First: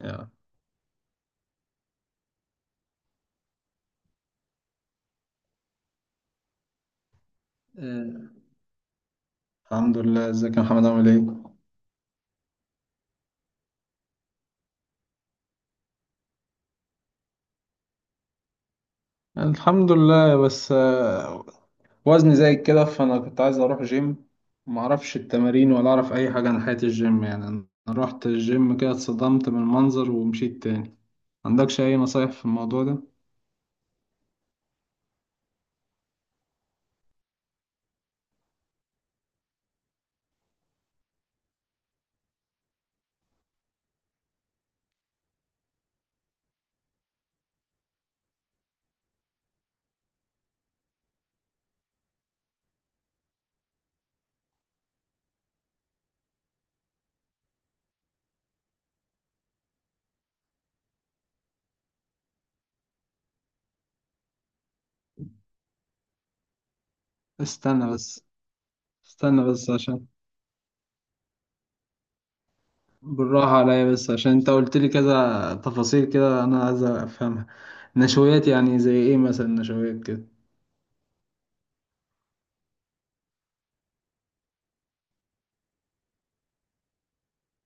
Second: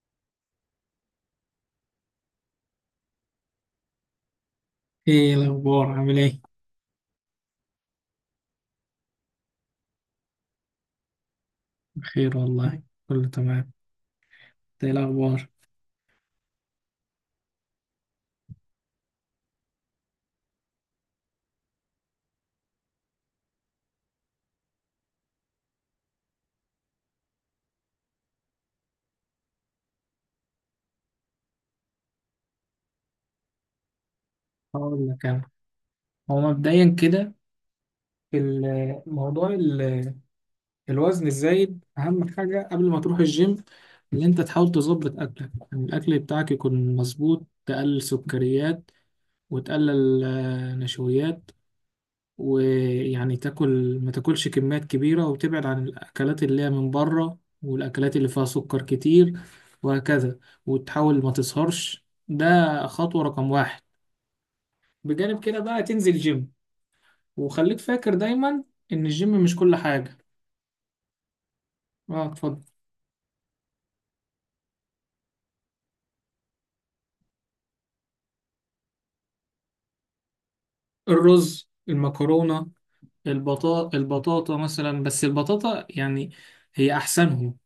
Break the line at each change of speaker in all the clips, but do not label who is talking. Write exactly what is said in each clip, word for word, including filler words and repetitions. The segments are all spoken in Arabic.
يا.
ايه الاخبار؟ عامل ايه؟
آه، الحمد لله، ازيك يا محمد؟ عامل ايه؟
بخير والله. كله تمام. إنت ايه الاخبار؟
الحمد لله، بس آه، وزني زايد كده، فانا كنت عايز اروح جيم. ما اعرفش التمارين ولا اعرف اي حاجه عن حياه الجيم، يعني انا رحت الجيم كده، اتصدمت من المنظر ومشيت تاني. عندكش اي نصايح في الموضوع ده؟
هقول لك انا. هو مبدئيا كده، في ال- موضوع ال- الوزن الزايد اهم حاجه قبل ما تروح الجيم، ان انت تحاول تظبط اكلك، يعني الاكل بتاعك يكون مظبوط، تقلل سكريات وتقلل آه، نشويات، ويعني تاكل، ما تاكلش كميات كبيرة، وتبعد عن الأكلات اللي هي من بره والأكلات اللي فيها سكر كتير، وهكذا، وتحاول ما تسهرش. ده خطوة رقم واحد. بجانب كده بقى تنزل جيم، وخليك
استنى
فاكر
بس،
دايما إن الجيم
استنى
مش
بس
كل
عشان،
حاجة. اه، اتفضل.
بالراحه عليا بس عشان انت قلت لي كذا تفاصيل كده، انا عايز افهمها. نشويات يعني زي ايه مثلا؟ نشويات كده.
الرز، المكرونة، البطاطا البطاطا مثلا، بس البطاطا يعني هي أحسنهم.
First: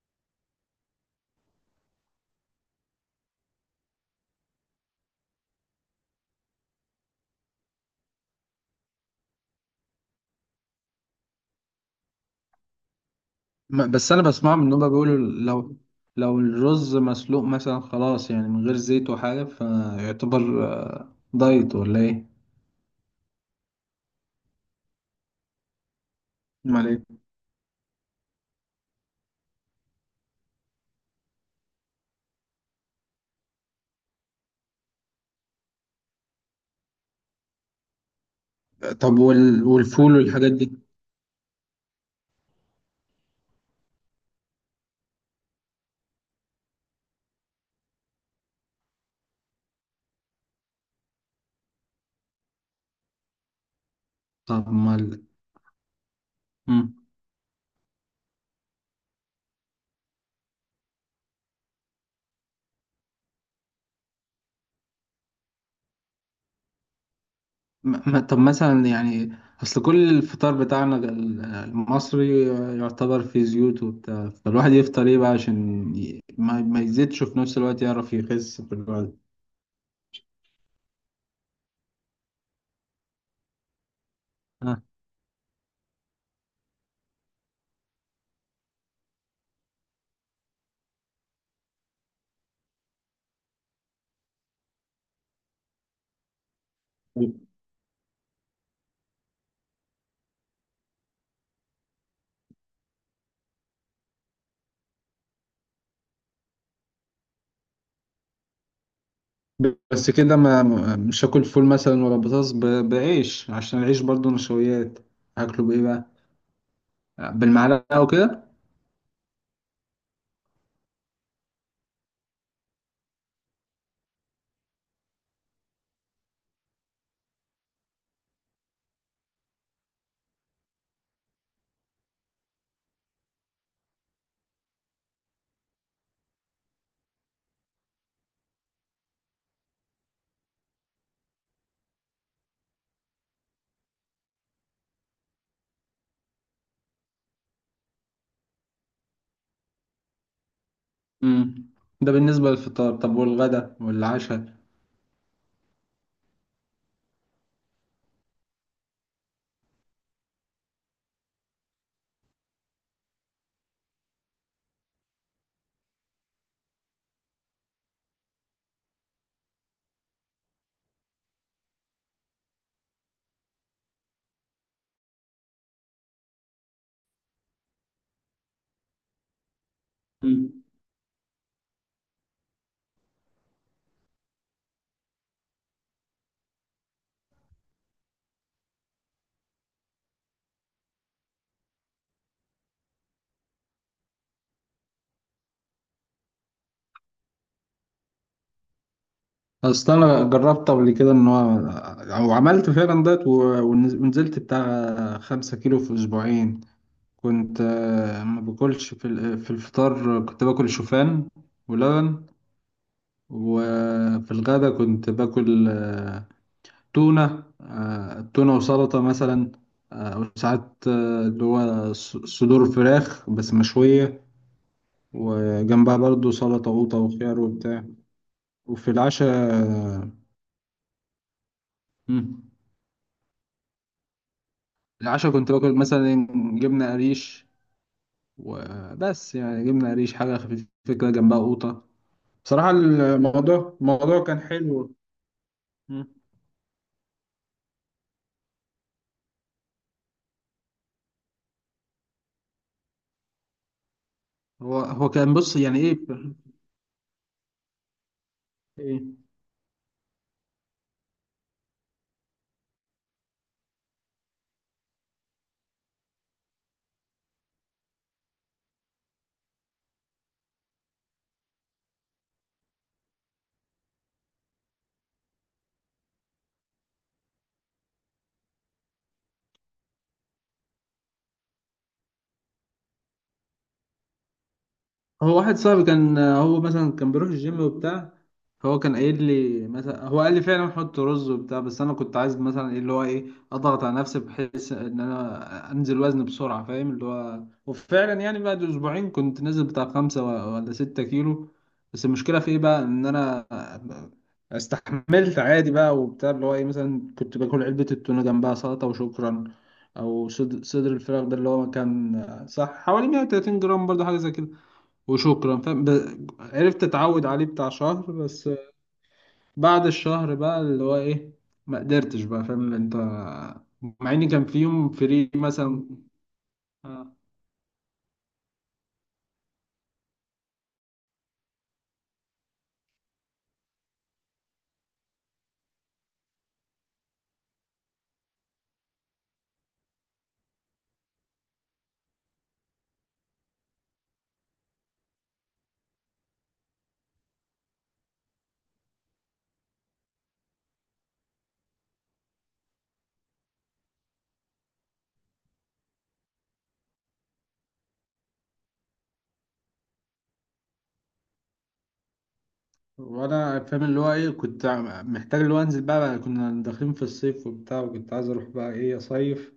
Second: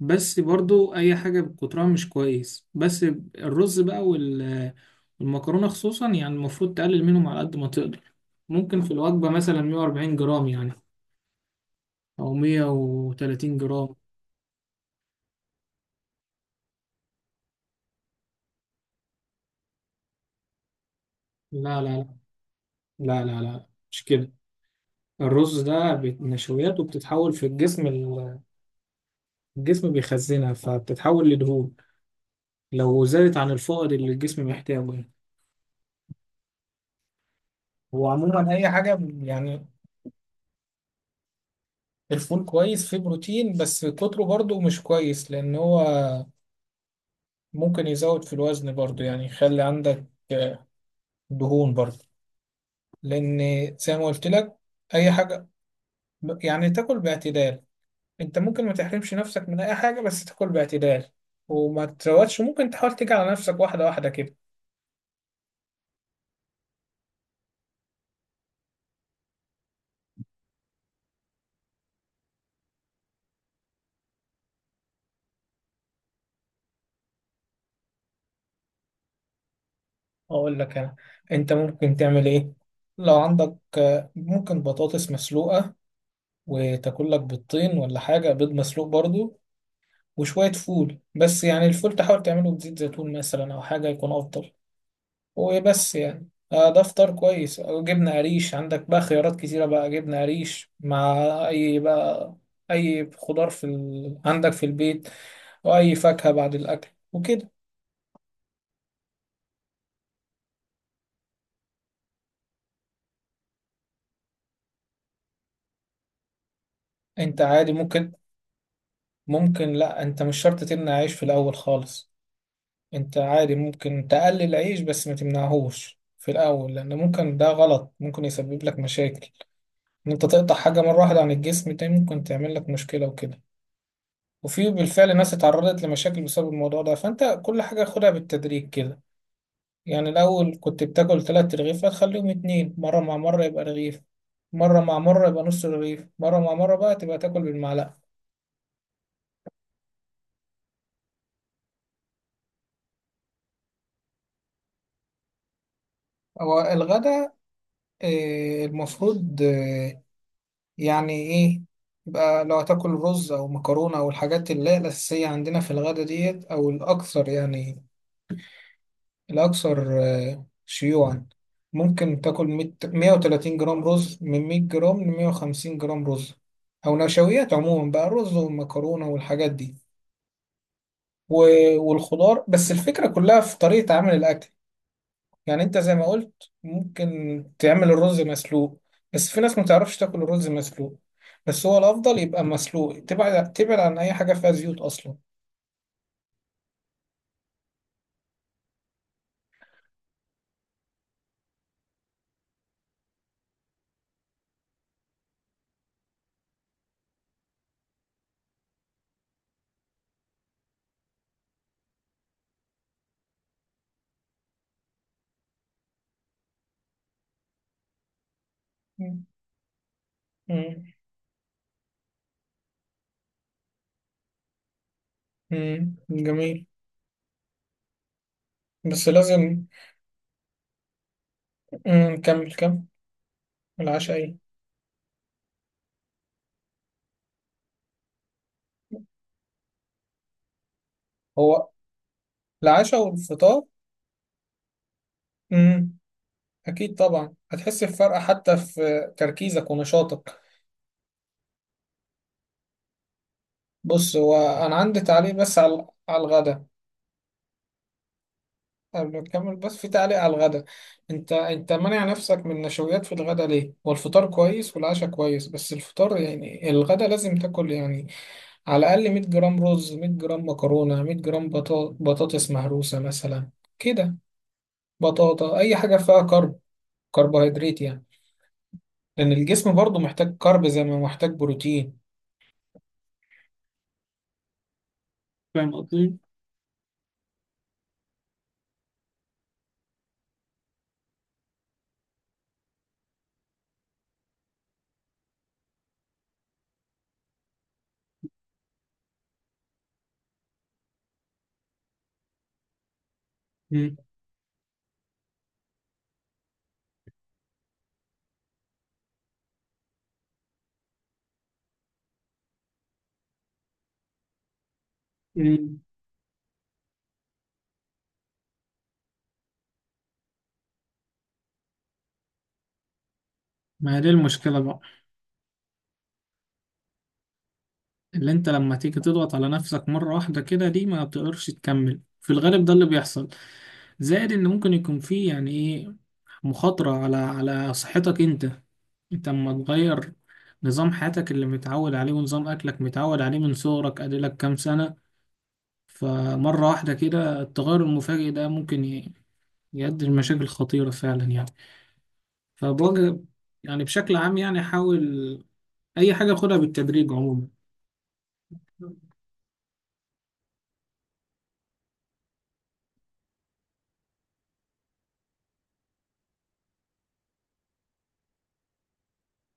بس برضو اي حاجة بكترها مش كويس. بس الرز بقى وال- والمكرونة خصوصا، يعني المفروض تقلل منهم على قد ما تقدر. ممكن في الوجبة مثلا مية وأربعين جرام يعني، او مئة وثلاثين
ما-
جرام.
بس انا بسمع ان هم بيقولوا لو، لو الرز مسلوق مثلا، خلاص يعني من غير زيت وحاجه، فيعتبر آه، دايت
لا، لا،
ولا ايه؟
لا، لا، لا، لا، مش كده. الرز ده بت- نشويات
امال ايه؟
وبتتحول في الجسم. ال- الجسم بيخزنها فبتتحول لدهون لو زادت عن الفائض اللي الجسم محتاجه يعني. هو عموما اي حاجه
طب وال...
يعني.
والفول والحاجات دي؟
الفول كويس، فيه بروتين، بس كتره برضو مش كويس، لان هو ممكن يزود في الوزن برضو، يعني يخلي عندك آه، دهون برضو، لأن زي ما قلت لك
طب ما
أي
ال-
حاجة ب- يعني
مم.
تاكل باعتدال. أنت ممكن ما تحرمش نفسك من أي حاجة، بس تاكل باعتدال، وما تروتش. ممكن تحاول تيجي على نفسك واحدة واحدة كده.
ما... ما- طب مثلا يعني، اصل كل الفطار بتاعنا ال- المصري آه، يعتبر فيه زيوت وبتاع، فالواحد يفطر ايه بقى عشان ي... ما... ما يزيدش وفي نفس الوقت يعرف يخس في
أقول لك أنا، أنت ممكن تعمل إيه. لو عندك آه، ممكن
الوقت.
بطاطس مسلوقة، وتاكل لك بيضتين ولا حاجة، بيض مسلوق برضو، وشوية فول، بس يعني الفول تحاول تعمله بزيت زيتون مثلا، أو حاجة يكون أفضل. وبس، يعني آه، ده فطار كويس، أو جبنة قريش. عندك بقى خيارات كتيرة بقى، جبنة قريش مع أي بقى، أي خضار في ال... عندك في البيت، أو أي فاكهة بعد الأكل وكده.
بس كده ما، مش هاكل فول مثلا ولا بطاطس، ب- بعيش، عشان العيش برضو نشويات. هاكله بايه بقى؟
أنت عادي
بالمعلقه
ممكن.
وكده؟
ممكن لأ، أنت مش شرط تمنع عيش في الأول خالص. أنت عادي ممكن تقلل عيش، بس ما تمنعهوش في الأول، لأن ممكن ده غلط، ممكن يسبب لك مشاكل، إن أنت تقطع حاجة مرة واحدة عن الجسم، ده ممكن تعمل لك مشكلة وكده، وفي بالفعل ناس اتعرضت لمشاكل بسبب الموضوع ده، فانت كل حاجة خدها بالتدريج كده. يعني الاول كنت بتاكل تلات رغيف، هتخليهم اتنين، مرة مع مرة يبقى رغيف، مرة مع مرة يبقى نص رغيف، مرة مع مرة بقى تبقى تاكل بالمعلقة.
امم. ده بالنسبه للفطار، طب والغدا والعشاء؟
هو الغدا آه، المفروض آه، يعني ايه، يبقى لو هتاكل رز او مكرونة او الحاجات اللي هي الاساسية عندنا في الغدا ديت، او الاكثر يعني، الأكثر آه، شيوعا، ممكن تاكل مئة مئة وثلاثين جرام رز، من مئة جرام ل مية وخمسين جرام رز، أو نشويات عموما بقى، رز والمكرونة والحاجات دي،
مم.
و- والخضار. بس الفكرة كلها في طريقة عمل الأكل، يعني أنت زي ما قلت ممكن تعمل الرز مسلوق. بس في ناس ما تعرفش تاكل الرز مسلوق، بس هو الأفضل يبقى مسلوق. تبعد تبعد عن أي حاجة فيها زيوت أصلا.
اصل انا جربت قبل كده ان هو، او عملت فعلا دايت و- ونز- ونزلت بتاع خمسة كيلو في اسبوعين. كنت آه، ما باكلش في ال- في الفطار، كنت باكل شوفان ولبن. وفي الغدا كنت باكل تونة، آه، تونة وسلطة
مم.
مثلا، آه، أو
مم.
ساعات آه، اللي هو ص- صدور فراخ بس مشوية،
مم.
وجنبها برضو
جميل.
سلطة وقوطة وخيار وبتاع. وفي
بس
العشاء
لازم.
آه،
مم.
مم.
كمل كمل. العشاء إيه؟
العشاء كنت باكل مثلا جبنة قريش وبس، يعني جبنة قريش حاجة خفيفة كده، جنبها
هو
قوطة. بصراحة
العشاء والفطار.
الموضوع الموضوع كان حلو.
امم.
مم.
اكيد طبعا هتحس بفرق حتى في تركيزك ونشاطك. بص، هو انا
هو
عندي
هو
تعليق
كان، بص
بس
يعني
على
ايه؟
على الغدا.
إيه؟
قبل ما نكمل بس، في تعليق على الغدا. انت انت مانع نفسك من النشويات في الغدا ليه؟ هو الفطار كويس والعشاء كويس، بس الفطار يعني الغدا لازم تاكل، يعني على الاقل مية جرام رز، مية جرام مكرونة، مية جرام بطا- بطاطس مهروسة مثلا، كده، بطاطا، اي حاجة فيها كرب كربوهيدرات يعني، لأن الجسم برضه محتاج كارب زي ما محتاج بروتين.
هو واحد
فاهم
صاحبي
قصدي؟
كان، هو مثلا كان بيروح الجيم وبتاع، فهو كان قايل لي مثلا، هو قال لي فعلا حط رز وبتاع، بس انا كنت عايز مثلا ايه اللي هو ايه، اضغط على نفسي بحيث ان انا انزل وزن بسرعه، فاهم اللي هو؟ وفعلا يعني بعد اسبوعين كنت نازل بتاع خمسة و- ولا ستة كيلو. بس المشكله في ايه بقى؟ ان انا
مم.
استحملت عادي بقى وبتاع، اللي هو ايه مثلا، كنت باكل علبه التونه جنبها سلطه وشكرا، او صدر صدر الفراخ ده اللي هو كان صح حوالي مئة وثلاثين جرام برضه، حاجه زي كده وشكرا،
مم.
فاهم؟ ب- عرفت اتعود عليه بتاع شهر بس. بعد الشهر بقى اللي هو ايه، ما قدرتش بقى، فاهم انت؟
ما هي دي
مع اني كان في
المشكلة بقى،
يوم فري مثلا. آه.
اللي انت لما تيجي تضغط على نفسك مرة واحدة كده، دي ما بتقدرش تكمل في الغالب، ده اللي بيحصل. زائد ان ممكن يكون فيه يعني ايه، مخاطرة على على صحتك انت. انت اما تغير نظام حياتك اللي متعود عليه ونظام اكلك متعود عليه من صغرك، اديلك كام سنة، فمرة واحدة كده التغير المفاجئ ده ممكن ي- يؤدي لمشاكل خطيرة فعلا يعني. فبوجه، يعني بشكل عام، يعني حاول أي حاجة خدها بالتدريج عموما.
وانا فاهم اللي هو ايه، كنت عم- محتاج اللي هو انزل بقى, بقى كنا داخلين في الصيف وبتاع، وكنت عايز اروح بقى ايه، اصيف،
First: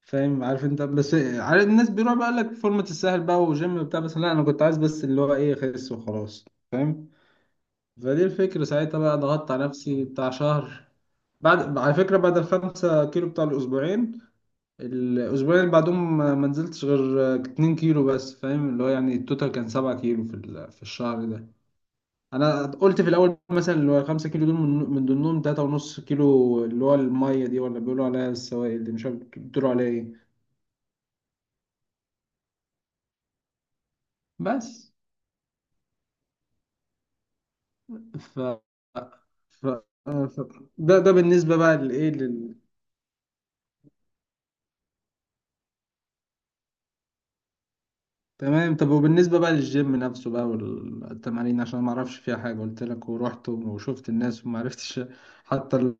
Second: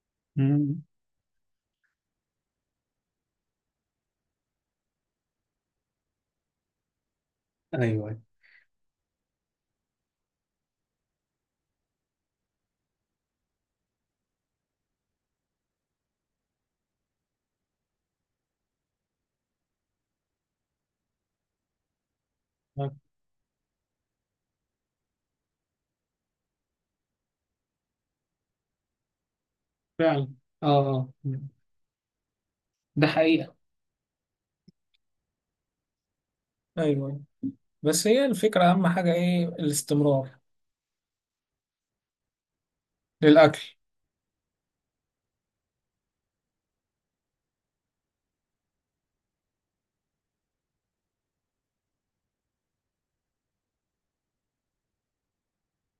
فاهم؟ عارف انت،
مم.
بس عارف الناس بيروح بقى لك فورمة، الساحل بقى وجيم وبتاع، بس لا انا كنت عايز بس اللي هو ايه، اخس وخلاص، فاهم؟
ايوه.
فدي الفكرة ساعتها بقى، ضغطت على نفسي بتاع شهر. بعد، على فكرة، بعد الخمسة كيلو بتاع الأسبوعين، الأسبوعين اللي بعدهم ما منزلتش غير اتنين كيلو بس، فاهم اللي هو؟ يعني التوتال كان سبعة كيلو في ال- في الشهر ده. أنا
أيوة.
قلت في الأول مثلا، اللي هو خمسة كيلو دول من من ضمنهم تلاتة ونص كيلو، اللي هو المية دي، ولا بيقولوا عليها السوائل دي، مش عارف بيقولوا عليها إيه.
فعلا. اه. آه. ده حقيقة.
بس
أيوه، بس هي
ف...
الفكرة أهم حاجة إيه؟
ف...
الاستمرار.
ف... ده ده بالنسبة بقى لإيه.
للأكل.
تمام. طب وبالنسبة بقى للجيم نفسه بقى والتمارين، عشان ما اعرفش فيها حاجة، قلت لك ورحت وشفت الناس وما عرفتش حتى ال...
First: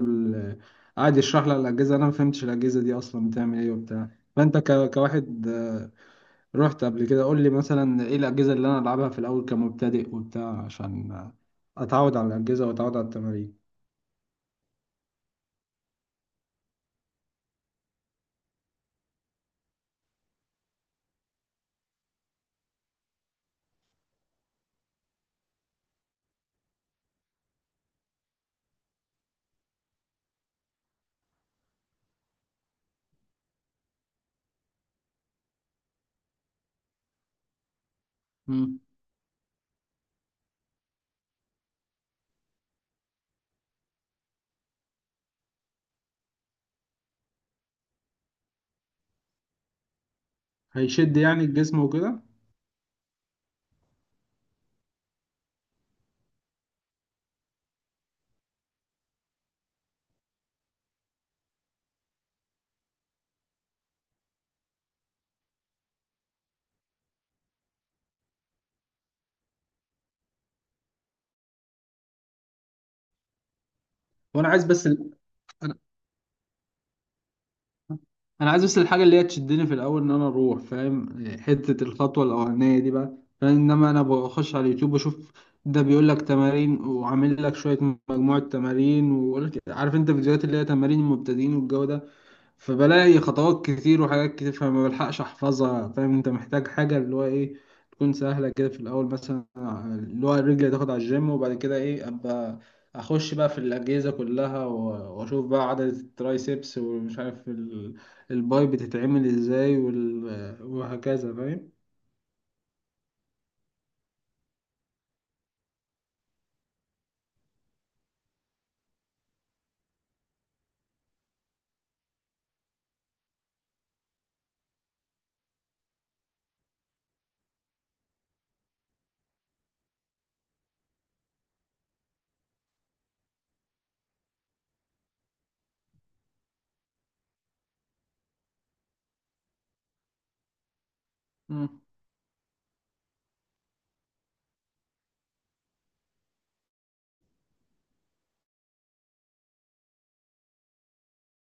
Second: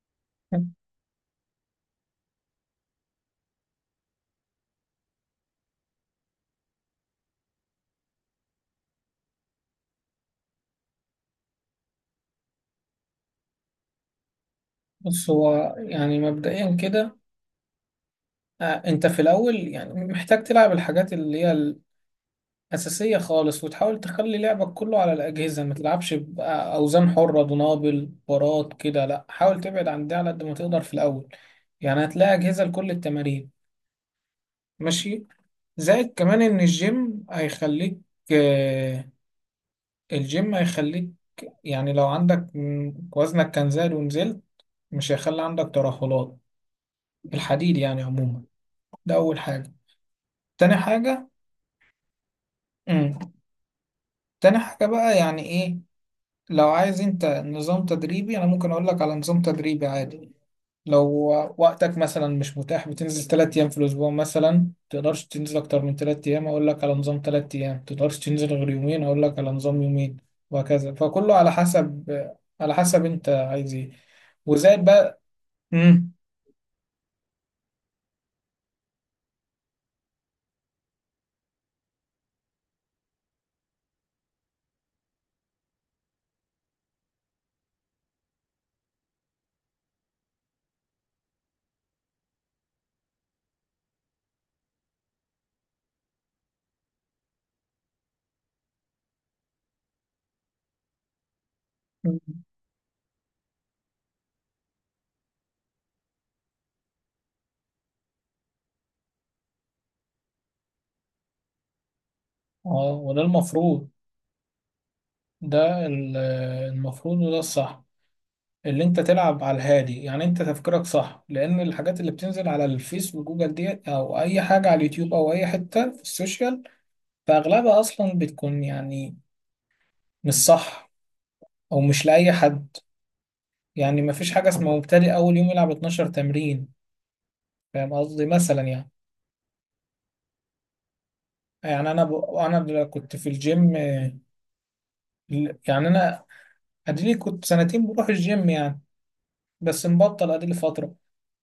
ال- قعد يشرح لي على الأجهزة، انا ما فهمتش الأجهزة دي اصلا بتعمل ايه وبتاع. فانت ك... كواحد آه، رحت قبل كده، قول لي مثلا ايه الأجهزة اللي انا العبها في الاول كمبتدئ وبتاع، عشان آه، اتعود على الأجهزة واتعود على التمارين.
بص، هو يعني مبدئيا كده آه، أنت في الأول يعني محتاج تلعب الحاجات اللي هي أساسية خالص، وتحاول تخلي لعبك كله على الأجهزة، ما تلعبش بأوزان حرة، دنابل، بارات كده، لأ، حاول تبعد عن ده على قد ما تقدر في الأول. يعني هتلاقي أجهزة لكل التمارين. ماشي. زائد كمان إن الجيم هيخليك
مم.
آه، الجيم هيخليك، يعني لو عندك م- وزنك كان زاد ونزلت، مش هيخلي عندك ترهلات. الحديد يعني عموما. ده أول حاجة. تاني
هيشد
حاجة.
يعني الجسم وكده.
مم. تاني حاجة بقى يعني إيه، لو عايز انت نظام تدريبي، انا ممكن اقول لك على نظام تدريبي عادي. لو وقتك مثلا مش متاح، بتنزل ثلاث ايام في الاسبوع مثلا، تقدرش تنزل اكتر من ثلاث ايام، اقول لك على نظام ثلاث ايام. تقدرش تنزل غير يومين، اقول لك على نظام يومين. وهكذا، فكله على حسب، على حسب انت عايز ايه.
وانا عايز
وزائد
بس ال...
بقى.
أنا-
امم.
انا عايز بس الحاجه اللي هي تشدني في الاول، ان انا اروح، فاهم؟ حته الخطوه الاولانيه دي بقى، فاهم؟ انما انا بخش على اليوتيوب بشوف، ده بيقول لك تمارين وعامل لك شويه مجموعه تمارين، ويقول لك عارف انت، فيديوهات اللي هي تمارين المبتدئين والجو ده، فبلاقي خطوات كتير وحاجات كتير، فما بلحقش احفظها. فاهم انت، محتاج حاجة اللي هو ايه، تكون سهلة كده في الأول مثلا، اللي هو رجلي تاخد على الجيم، وبعد كده ايه، أبقى أخش بقى في الأجهزة كلها، و- وأشوف بقى عدد الترايسبس، ومش عارف ال- الباي بتتعمل ازاي، وال- وهكذا، فاهم؟
اه، وده المفروض، ده ال- المفروض وده الصح، اللي انت تلعب على الهادي. يعني انت تفكيرك صح، لان الحاجات اللي بتنزل على الفيس وجوجل دي، او اي حاجة على اليوتيوب، او اي حتة في السوشيال، فاغلبها اصلا بتكون يعني مش صح، او مش لاي حد. يعني مفيش حاجة اسمها مبتدئ اول يوم يلعب اتناشر تمرين. فاهم قصدي، مثلا يعني.
مم.
يعني انا ب... انا ب- كنت في الجيم آه، ال- يعني انا اديلي كنت سنتين بروح الجيم يعني، بس مبطل اديلي فترة.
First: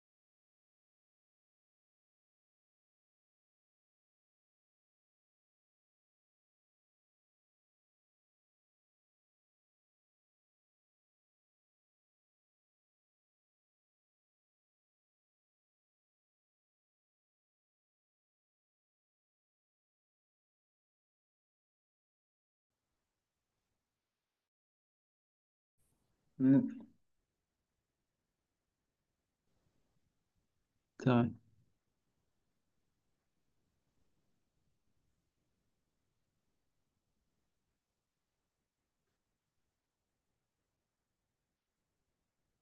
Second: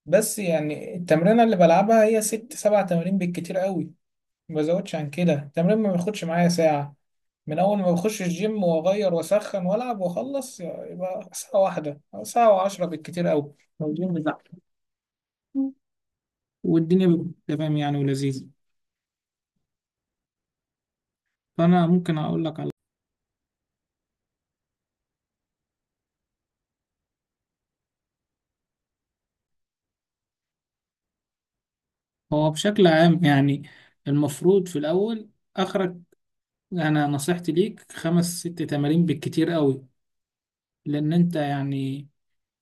بس يعني التمرينة اللي بلعبها هي ست سبع تمارين بالكتير قوي، ما بزودش عن كده. التمرين ما بياخدش معايا ساعة، من أول ما بخش الجيم وأغير وأسخن وألعب وأخلص، يبقى ساعة واحدة أو ساعة وعشرة بالكتير أوي، لو الجيم زحمة. والدنيا بتبقى تمام يعني، ولذيذة. فأنا ممكن أقول لك على،
مم. تمام.
هو بشكل عام يعني، المفروض في الأول، آخرك، أنا نصيحتي ليك خمس ست تمارين بالكتير أوي، لأن أنت يعني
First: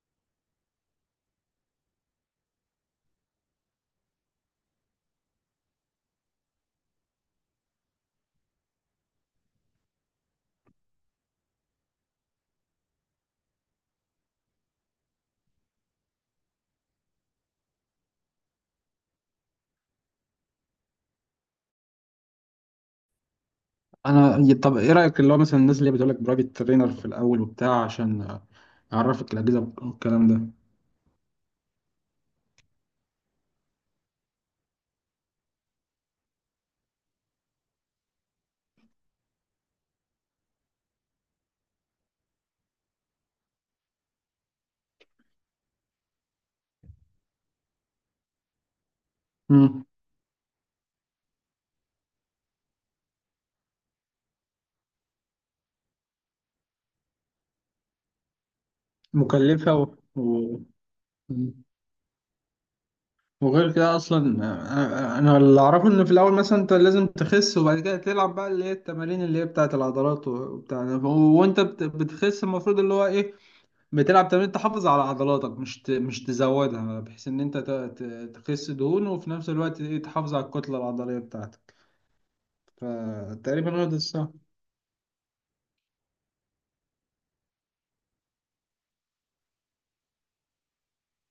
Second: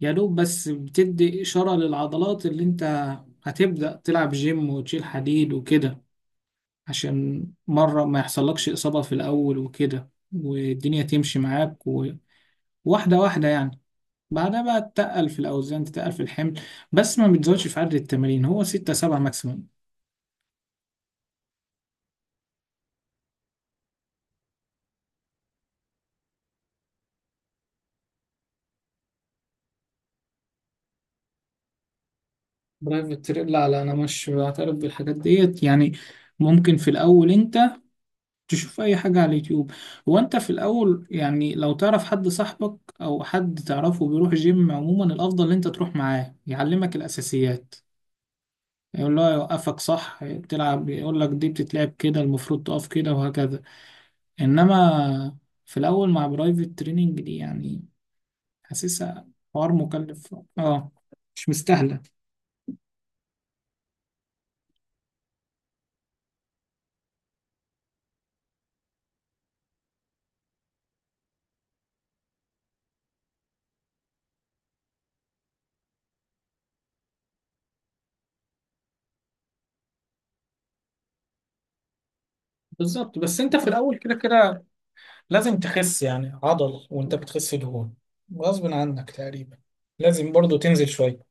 يا دوب بس بتدي إشارة للعضلات. اللي أنت هتبدأ تلعب جيم وتشيل حديد وكده، عشان مرة ما يحصلكش إصابة في الأول وكده، والدنيا تمشي معاك وواحدة واحدة يعني. بعدها بقى تتقل في الأوزان، تتقل في الحمل، بس ما بتزودش في عدد التمارين، هو ستة سبعة ماكسيموم.
أنا، طب ايه رأيك اللي هو مثلا الناس اللي بتقولك برايفت ترينر في الأول وبتاع، عشان أعرفك الأجهزة والكلام ده؟
برايفت تريل، لا، لا، أنا مش بعترف بالحاجات ديت يعني. ممكن في الأول أنت تشوف أي حاجة على اليوتيوب. هو أنت في الأول يعني، لو تعرف حد، صاحبك أو حد تعرفه بيروح جيم، عموما الأفضل إن أنت تروح معاه يعلمك الأساسيات، يقول له يوقفك
مم.
صح، تلعب يقول لك دي بتتلعب كده، المفروض تقف كده، وهكذا. انما في الاول مع برايفت تريننج دي، يعني حاسسها حوار
مكلفة و...
مكلف،
و...
اه، مش
مم.
مستاهله.
وغير كده اصلا آه، آه، انا اللي اعرفه ان في الاول مثلا، انت لازم تخس، وبعد كده تلعب بقى اللي هي التمارين اللي هي بتاعه العضلات وبتاع ده. و- وانت بت- بتخس، المفروض اللي هو ايه، بتلعب تمارين تحافظ على عضلاتك، مش ت- مش تزودها، بحيث ان انت ت- ت- تخس دهون، وفي نفس الوقت ايه، تحافظ على الكتله العضليه بتاعتك.
بالظبط، بس انت في
فتقريبا هو ده
الاول كده
الصح.
كده لازم تخس يعني عضل وانت بتخس دهون، غصب عنك تقريبا. لازم برضو تنزل شوية.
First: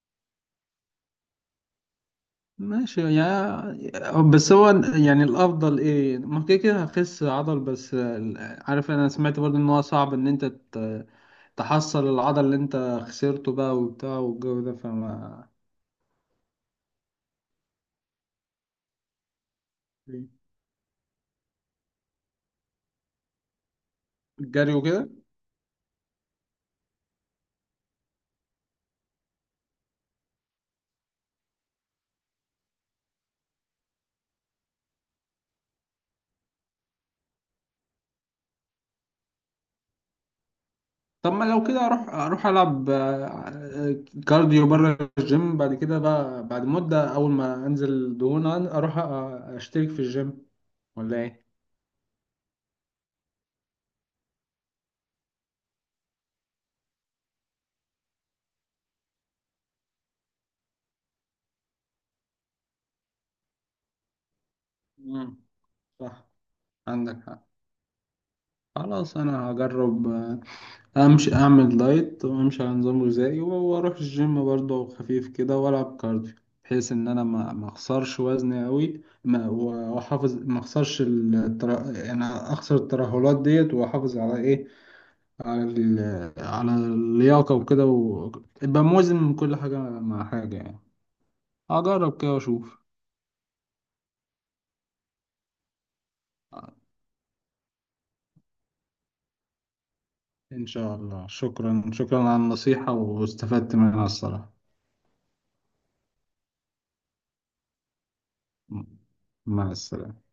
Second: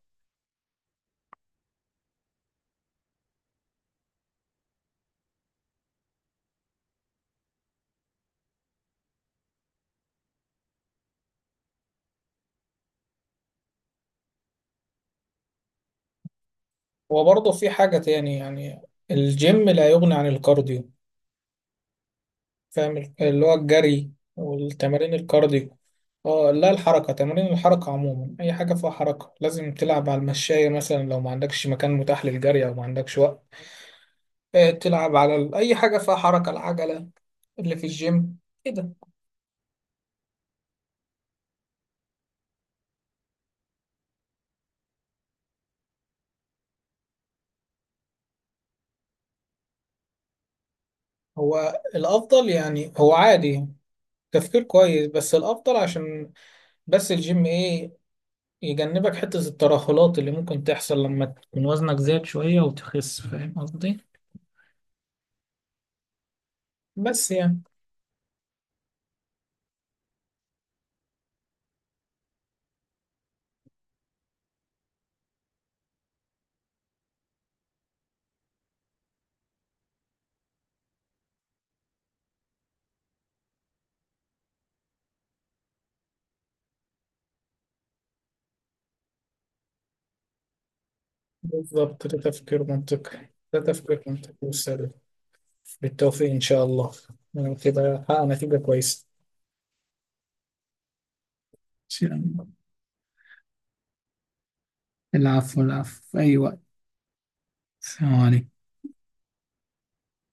ماشي يا، بس هو يعني الافضل ايه؟ ممكن كده كده هخس عضل بس، آه، عارف، انا سمعت برضه ان هو صعب ان انت تحصل العضل اللي انت خسرته بقى وبتاع والجو ده، فما،
وبرضو في حاجة تاني يعني، الجيم لا يغني عن الكارديو، فاهم، اللي هو الجري
الجري وكده؟
والتمارين الكارديو. اه لا، الحركة، تمارين الحركة عموما، أي حاجة فيها حركة، لازم تلعب على المشاية مثلا، لو ما عندكش مكان متاح للجري أو ما عندكش وقت. آه، تلعب على ال- أي حاجة فيها حركة، العجلة اللي في الجيم كده.
طب ما لو كده، اروح اروح العب آه، كارديو بره الجيم، بعد كده بقى، بعد مدة، اول ما انزل دهون اروح آه، اشترك في الجيم، ولا ايه؟
هو الأفضل يعني، هو عادي، تفكير كويس، بس الأفضل عشان، بس الجيم إيه، يجنبك حتة الترهلات اللي ممكن تحصل لما تكون وزنك زاد شوية وتخس. فاهم قصدي؟
مم. صح. عندك
بس
حق.
يعني
خلاص انا هجرب آه، امشي اعمل دايت، وامشي على نظام غذائي، و- واروح الجيم برضه خفيف كده والعب كارديو، بحيث ان انا ما ما اخسرش وزني قوي، ما و- واحافظ، ما اخسرش التر... يعني اخسر الترهلات ديت، واحافظ على ايه، على ال... على اللياقه وكده، وابقى موازن من كل حاجه مع حاجه يعني.
بالظبط، ده
اجرب كده
تفكير
واشوف.
منطقي، ده تفكير منطقي وسليم. بالتوفيق إن شاء الله، ونبقى كده حققنا نتيجة كويسة.
ان شاء الله،
إن
شكرا
شاء
شكرا على
الله.
النصيحه، واستفدت منها الصراحه.
العفو، العفو، في أي وقت. السلام عليكم.
مع السلامه.